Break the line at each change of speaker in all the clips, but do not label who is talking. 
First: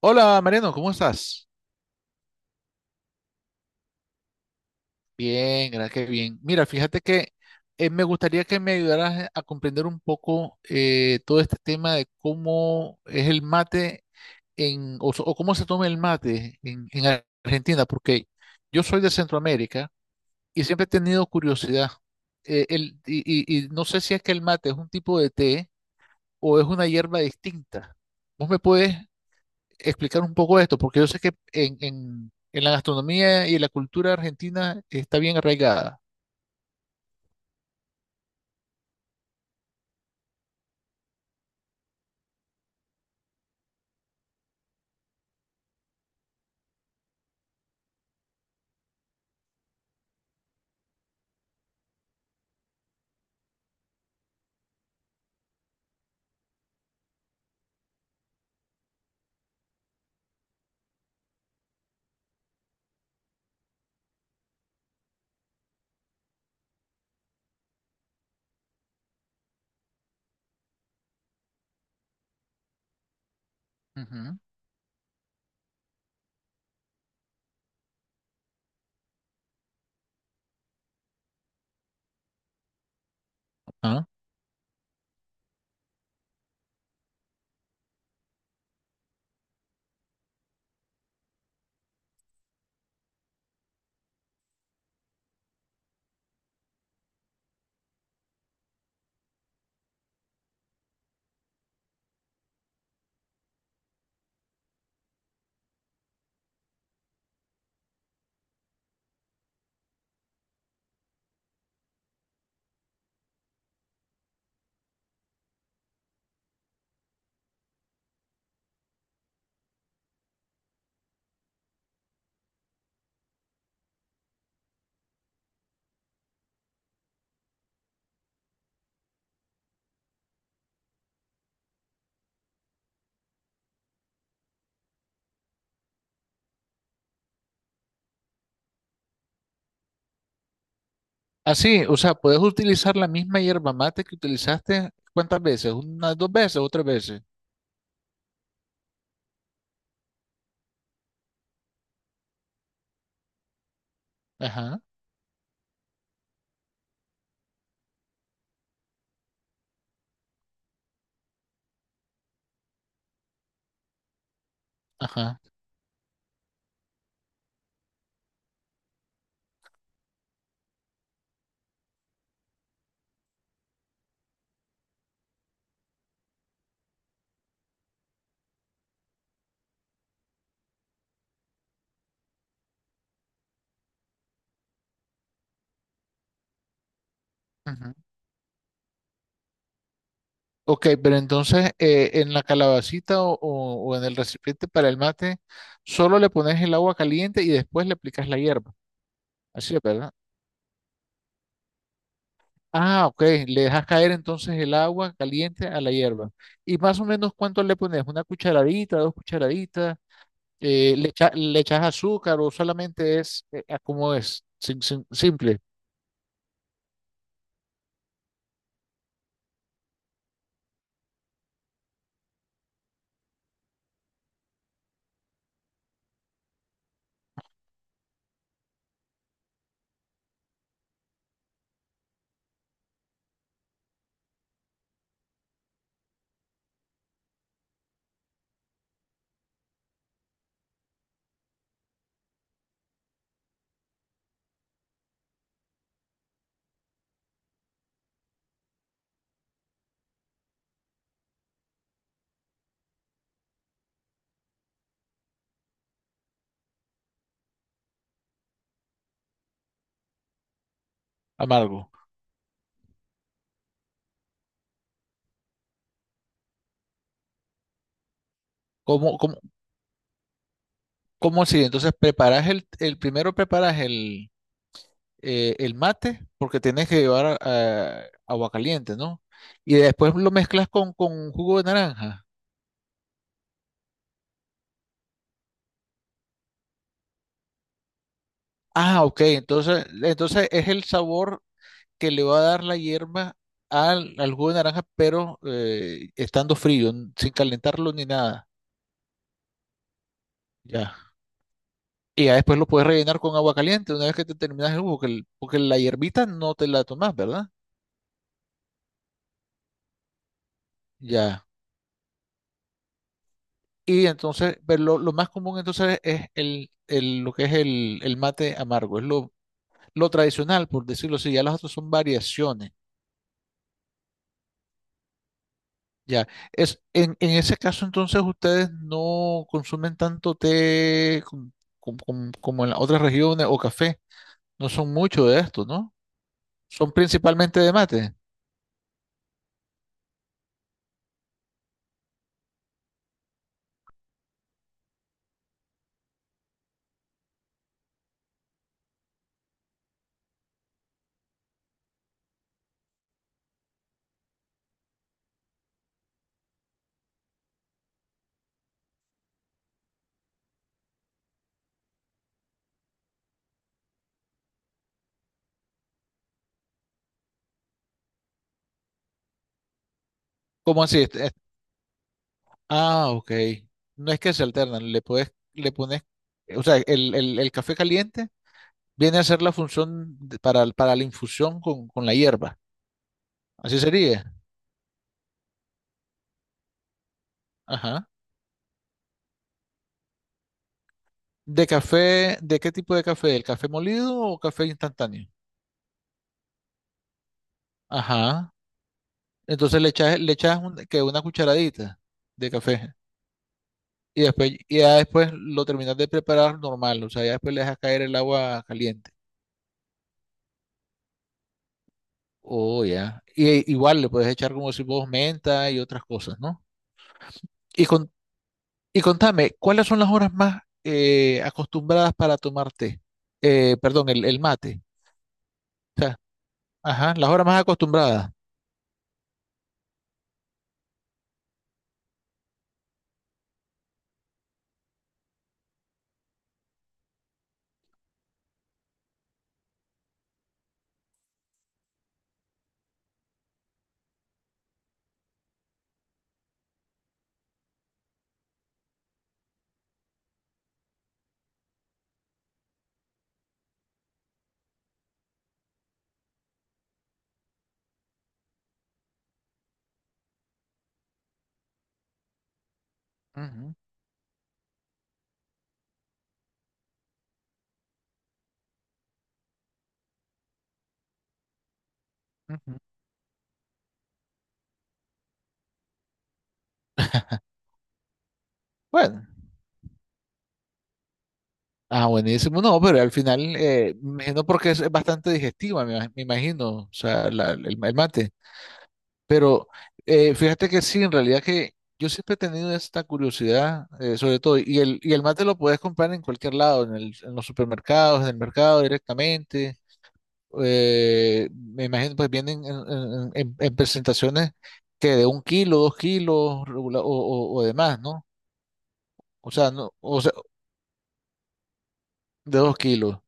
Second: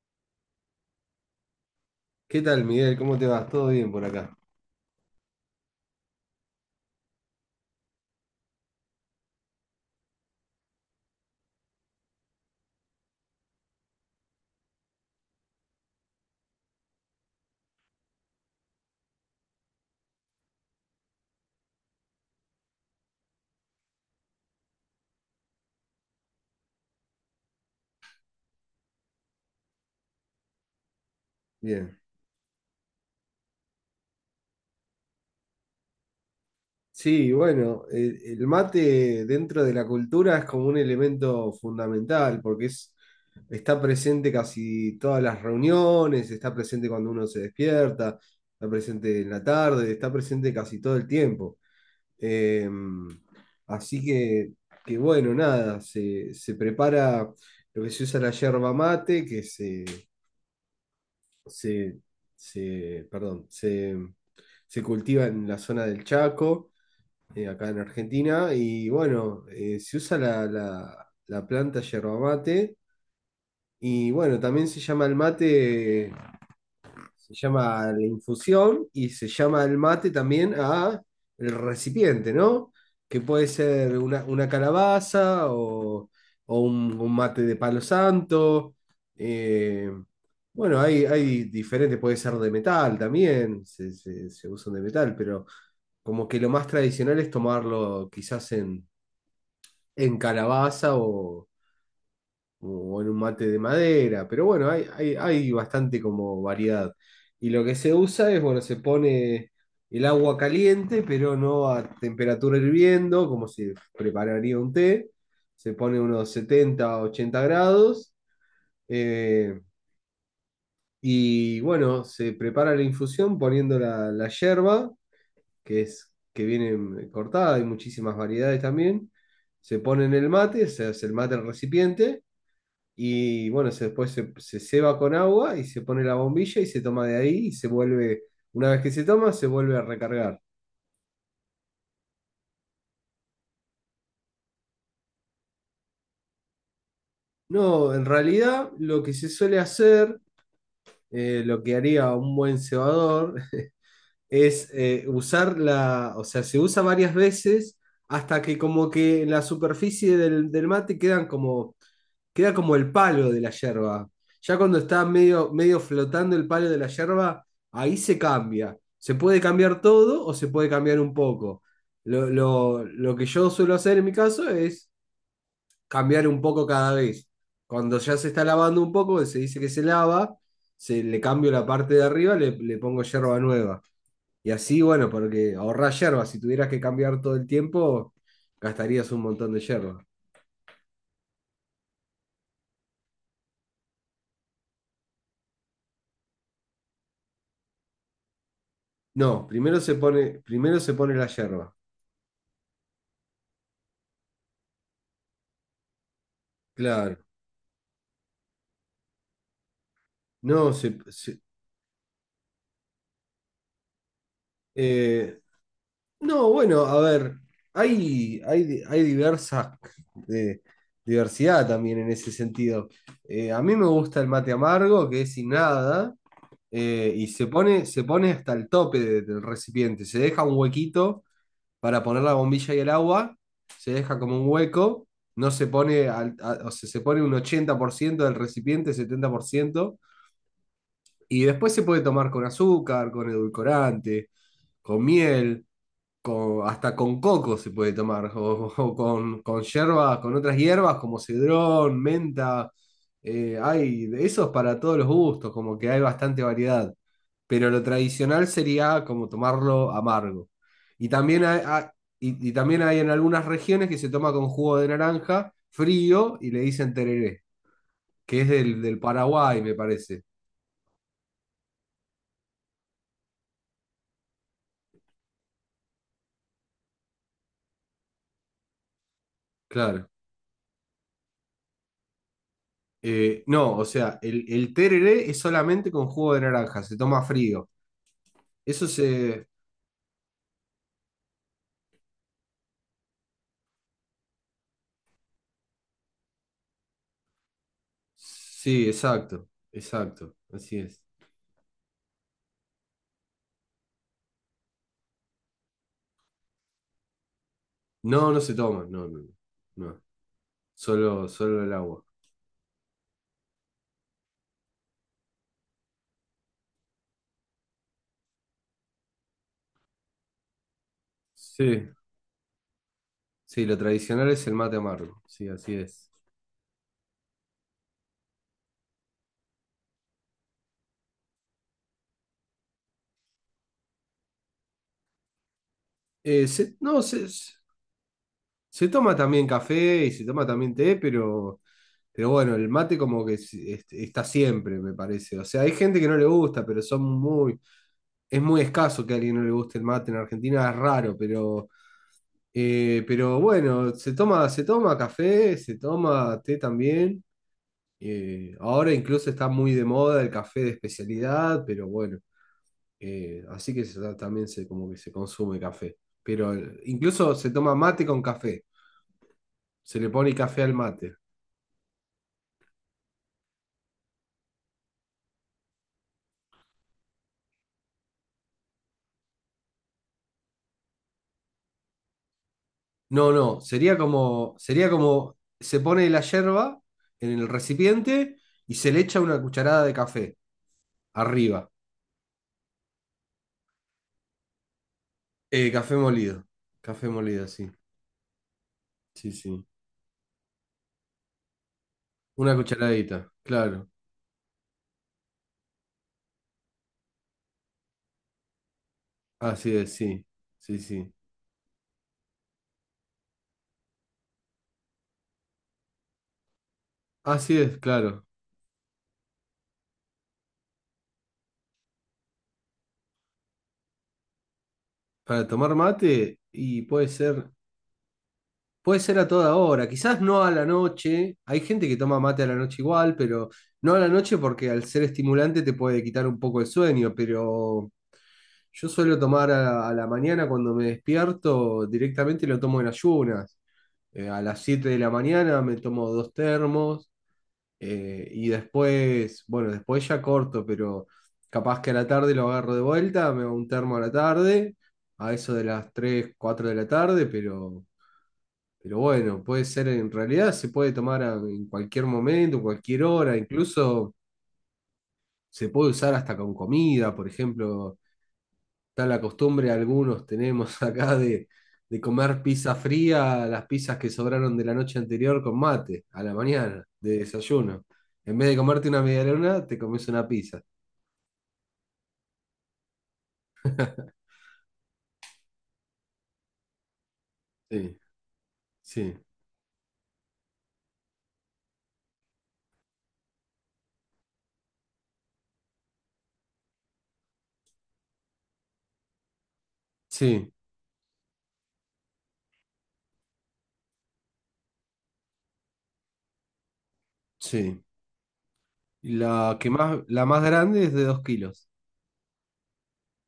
Hola Mariano, ¿cómo estás?
¿Qué tal, Miguel? ¿Cómo te vas? ¿Todo bien por acá?
Bien, gracias, qué bien. Mira, fíjate que me gustaría que me ayudaras a comprender un poco todo este tema de cómo es el mate o cómo se toma el mate en Argentina, porque yo soy de Centroamérica y siempre he tenido curiosidad. Eh, el- y, y no sé si es que el mate es un tipo de té o es una hierba distinta. ¿Vos me puedes explicar un poco esto? Porque yo sé que
Bien.
en la gastronomía y en la cultura argentina está bien arraigada.
Sí, bueno, el mate dentro de la cultura es como un elemento fundamental está presente casi todas las reuniones, está presente cuando uno se despierta, está presente en la tarde, está presente casi todo el tiempo. Eh, así que, que bueno, nada, se prepara lo que se usa la yerba mate, que se, se, perdón, se, se cultiva en la zona del Chaco, acá en Argentina, y bueno, se usa la planta yerba mate, y
Ujú.
bueno, también se llama el mate, se llama la infusión y se llama el mate también a el recipiente, ¿no? Que puede ser
Ah.
una calabaza o un mate de palo santo. eh, bueno, hay diferentes, puede ser de metal también, se usan de metal, pero como que lo más tradicional es tomarlo quizás en calabaza o en un mate de madera, pero bueno, hay bastante como variedad. Y lo que se usa es, bueno, se pone el agua caliente, pero no a temperatura hirviendo, como se prepararía un té. Se pone unos 70 80 grados. eh, y bueno, se prepara la infusión poniendo la yerba, que es que viene cortada, hay muchísimas variedades también. Se pone en el mate, se hace el mate al recipiente y bueno, después se ceba con agua y se pone la bombilla y se toma de ahí y se vuelve, una vez que se toma, se vuelve a recargar.
Así, o sea, puedes utilizar la misma hierba mate que utilizaste, ¿cuántas veces? ¿Unas dos veces o tres veces?
No, en realidad lo que se suele hacer, lo que haría un buen cebador, es
Ajá,
usar la, o sea, se usa varias veces hasta que como que en la superficie del mate quedan como queda como el palo de la yerba. Ya cuando está
ajá.
medio, medio flotando el palo de la yerba, ahí se cambia. Se puede cambiar todo o se puede cambiar un poco. Lo que yo suelo hacer en mi caso es cambiar un poco cada vez. Cuando ya se está lavando un poco, se dice que se lava, se, le cambio la parte de arriba, le pongo yerba nueva. Y así, bueno, porque ahorrás yerba. Si tuvieras que cambiar todo el
Ujú.
tiempo, gastarías un montón de yerba.
Ok, pero entonces en la calabacita o en el recipiente para el mate, solo le pones el agua caliente y después le aplicas la hierba.
No,
Así es, ¿verdad?
primero se pone la yerba.
Ah, ok. Le dejas caer entonces el agua caliente a la hierba. ¿Y más o
Claro,
menos cuánto le pones? ¿Una cucharadita, dos cucharaditas?
no, se, se-
Le echas azúcar o solamente es como es?
eh,
¿Simple,
no, bueno, a ver, hay diversa eh, diversidad también en ese sentido. A mí me gusta el mate amargo, que es sin nada, y se pone hasta el tope de- del recipiente. Se deja un huequito para poner la bombilla y el agua, se deja como un hueco, no se pone, o sea, se pone un 80% del recipiente, 70% y después se puede tomar con azúcar, con edulcorante, con miel, con, hasta con coco se puede tomar, o con hierbas, con otras hierbas como cedrón, menta. Hay de esos para todos los gustos, como que hay bastante variedad. Pero lo tradicional sería como tomarlo amargo. Y también hay,
amargo?
ha- y y también hay en algunas regiones que se toma con jugo de naranja frío y le dicen tereré, que es del
¿Cómo, cómo,
Paraguay, me parece.
¿Cómo así? Entonces preparas el, primero preparas el mate porque tienes que llevar ah, agua caliente, ¿no? Y
Claro.
después lo mezclas con jugo de naranja.
No, o sea, el tereré es solamente con jugo de naranja, se toma frío. Eso
Ah, ok.
se...
Entonces, entonces es el sabor que le va a dar la hierba al, al jugo de naranja, pero estando frío, n- sin calentarlo ni nada.
Sí, exacto, exacto, así es.
Ya. Y ya después lo puedes rellenar con agua caliente una vez que te terminas el jugo, que el- porque la hierbita no te la tomas, ¿verdad?
No, no se toma, no, no, no. Solo,
Ya.
solo el agua.
Y entonces, pero lo más común entonces es lo que es el mate amargo, es lo tradicional, por decirlo así. Ya las otras
Sí,
son variaciones.
sí, lo tradicional es el mate amargo, sí, así es.
Ya, es, en ese caso entonces ustedes no consumen tanto té como en las otras regiones, o café, no son mucho de esto, ¿no? Son
No,
principalmente de mate.
se toma también café y se toma también té, pero bueno, el mate como que está siempre, me parece. O sea, hay gente que no le gusta, pero son muy, es muy escaso que a alguien no le guste el mate en Argentina, es raro, pero bueno, se toma café, se toma té también. Ahora incluso está muy de moda el café de especialidad, pero bueno, así que también se, como que se consume café. Pero incluso se toma mate con café, se le pone café al
¿Cómo así?
mate.
Ah, ok. No es que se alternan, le puedes, le pones, o sea, el café caliente viene a ser la función de- para la infusión con la hierba.
No, no,
Así sería.
sería como se pone la yerba en el
Ajá.
recipiente y se le echa una cucharada de café
¿De
arriba.
café, de qué tipo de café? ¿El café molido o café instantáneo?
Café molido. Café molido, sí.
Ajá.
Sí, sí.
Entonces le echas un- que una cucharadita de
Una
café
cucharadita, claro.
y después, y ya después lo terminas de preparar normal, o sea, ya después le dejas caer el agua caliente.
Así es, sí. Sí, sí.
Oh, ya. Y igual le puedes echar como si vos menta y otras cosas, ¿no?
Así es,
Y, con,
claro.
y contame, ¿cuáles son las horas más acostumbradas para tomar té? Perdón, el mate.
Para tomar
O sea,
mate, y
ajá, las horas más acostumbradas.
puede ser a toda hora. Quizás no a la noche. Hay gente que toma mate a la noche igual, pero no a la noche porque al ser estimulante te puede quitar un poco el sueño, pero yo suelo tomar a la mañana cuando me despierto, directamente lo tomo en ayunas. A las 7 de la mañana me tomo dos termos. Y después, bueno, después ya corto, pero capaz que a la tarde lo agarro de vuelta, me hago un termo a la tarde, a eso de las 3 4 de la tarde, pero bueno, puede ser en realidad, se puede tomar en cualquier momento, cualquier hora,
Ujú,
incluso se puede usar hasta con comida, por ejemplo. Está la costumbre, algunos tenemos acá de comer pizza
ujú.
fría, las pizzas que sobraron de la noche anterior con mate, a la mañana, de desayuno. En vez de comerte una
Bueno.
medialuna, te comes una pizza.
Ah, buenísimo. No, pero al final, me imagino porque es bastante digestiva, me, me imagino, o sea, el
Sí,
mate.
sí,
Pero fíjate que sí, en realidad que yo siempre he tenido esta curiosidad, sobre todo, y el mate lo puedes comprar en cualquier lado, en los supermercados, en el mercado directamente.
sí,
Eh, me imagino, pues vienen en, en presentaciones que de un kilo, dos kilos, o de
sí.
más, ¿no?
Y
O
la que
sea, no,
más,
o
la
sea,
más grande es de dos kilos.
de dos kilos.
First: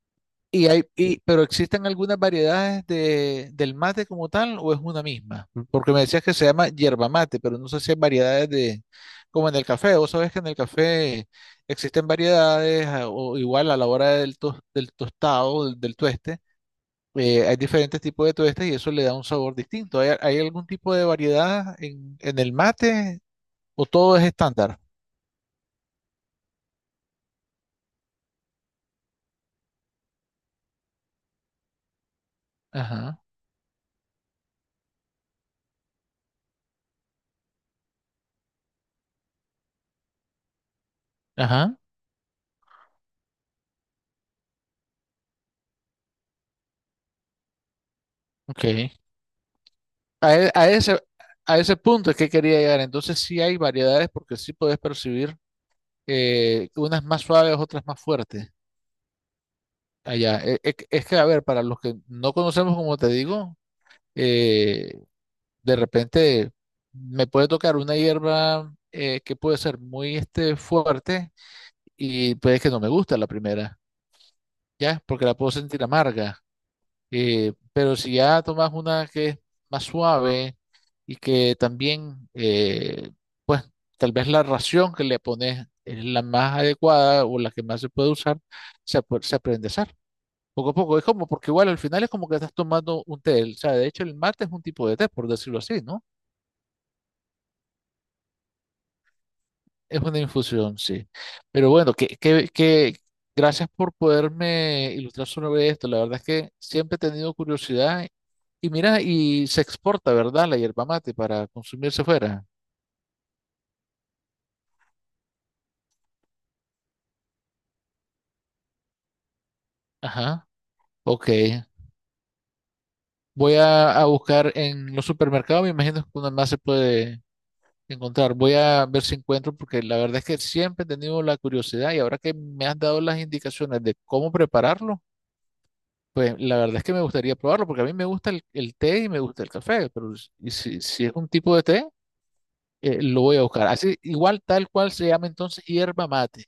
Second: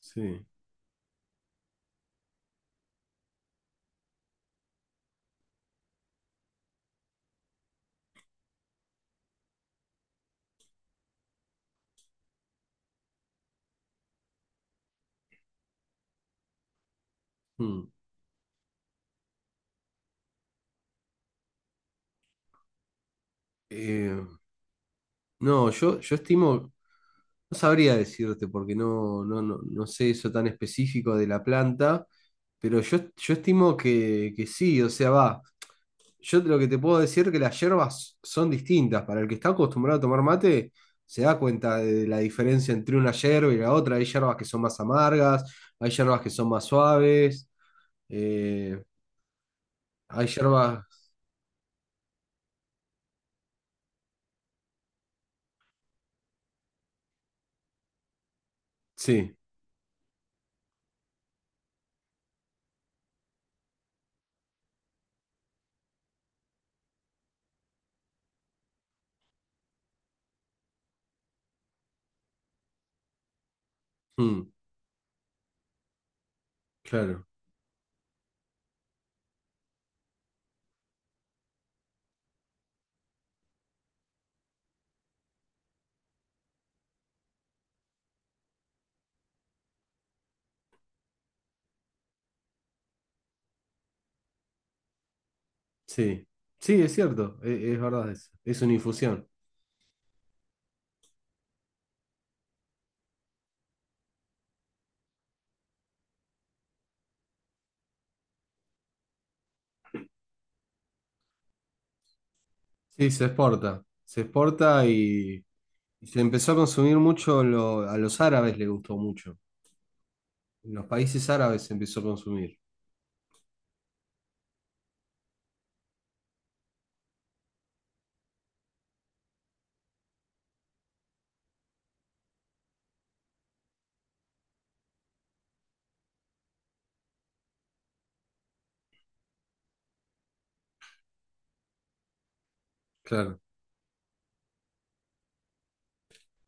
Sí.
Y hay, y, pero ¿existen algunas variedades de, del mate como tal o es una misma? Porque me decías que se llama yerba mate, pero no sé si hay variedades de, como en el café. Vos sabés que en el café existen variedades, a- o igual a la hora del tostado, del, del tueste, hay
Mm.
diferentes tipos de tuestes y eso le da un sabor distinto. ¿Hay, hay algún tipo de variedad en el mate, o todo
Eh,
es estándar?
no, yo, yo estimo, no sabría decirte porque no sé eso tan específico de la planta, pero
Ajá,
yo estimo que sí, o sea, va. Yo lo que te puedo decir es que las hierbas son distintas. Para el que está acostumbrado a tomar mate, se da cuenta
ajá,
de la diferencia entre una hierba y la otra. Hay hierbas que son más amargas, hay hierbas que son más suaves, eh,
ok.
hay
A, e- a
hierbas...
ese, a ese punto es que quería llegar. Entonces sí hay variedades porque sí puedes percibir unas más suaves, otras más fuertes
Sí,
allá. Es, que, a ver, para los que no conocemos, como te digo, eh, de repente me puede tocar una hierba que puede ser muy este, fuerte, y puede que no me guste a la primera,
mm,
¿ya? Porque la puedo sentir amarga.
claro,
Pero si ya tomas una que es más suave, y que también, pues tal vez la ración que le pones es la más adecuada o la que más se puede usar, se, se aprende a hacer. Poco a poco, es como, porque igual al final es como que estás tomando un té. O sea, de hecho el mate es un tipo de té, por decirlo así, ¿no?
sí. Sí, es cierto, es, verdad eso. Es una infusión.
Es una infusión, sí. Pero bueno, que gracias por poderme ilustrar sobre esto. La verdad es que siempre he tenido curiosidad. Y mira, y se exporta, ¿verdad? La yerba mate para consumirse fuera.
Sí, se exporta. Se exporta y se empezó a consumir mucho, a los árabes les gustó mucho.
Ajá,
En los
ok.
países árabes se empezó a consumir.
Voy a buscar en los supermercados, me imagino que una más se puede encontrar. Voy a ver si encuentro, porque la verdad es que siempre he tenido la curiosidad y ahora que me has dado las indicaciones de cómo prepararlo. Pues la verdad es que me gustaría probarlo porque a mí me gusta el té y me gusta el café, pero si es un tipo de té, lo voy
Claro,
a buscar. Así, igual tal cual se llama entonces hierba mate.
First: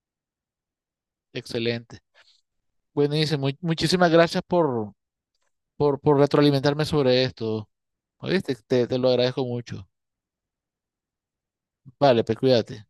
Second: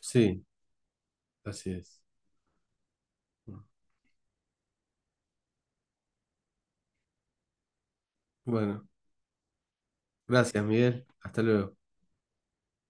sí. Así
Excelente.
es.
Buenísimo. Muchísimas gracias por retroalimentarme sobre esto. ¿Oíste? Te,
Bueno,
te lo agradezco mucho.
gracias, Miguel. Hasta luego.
Vale, pues cuídate.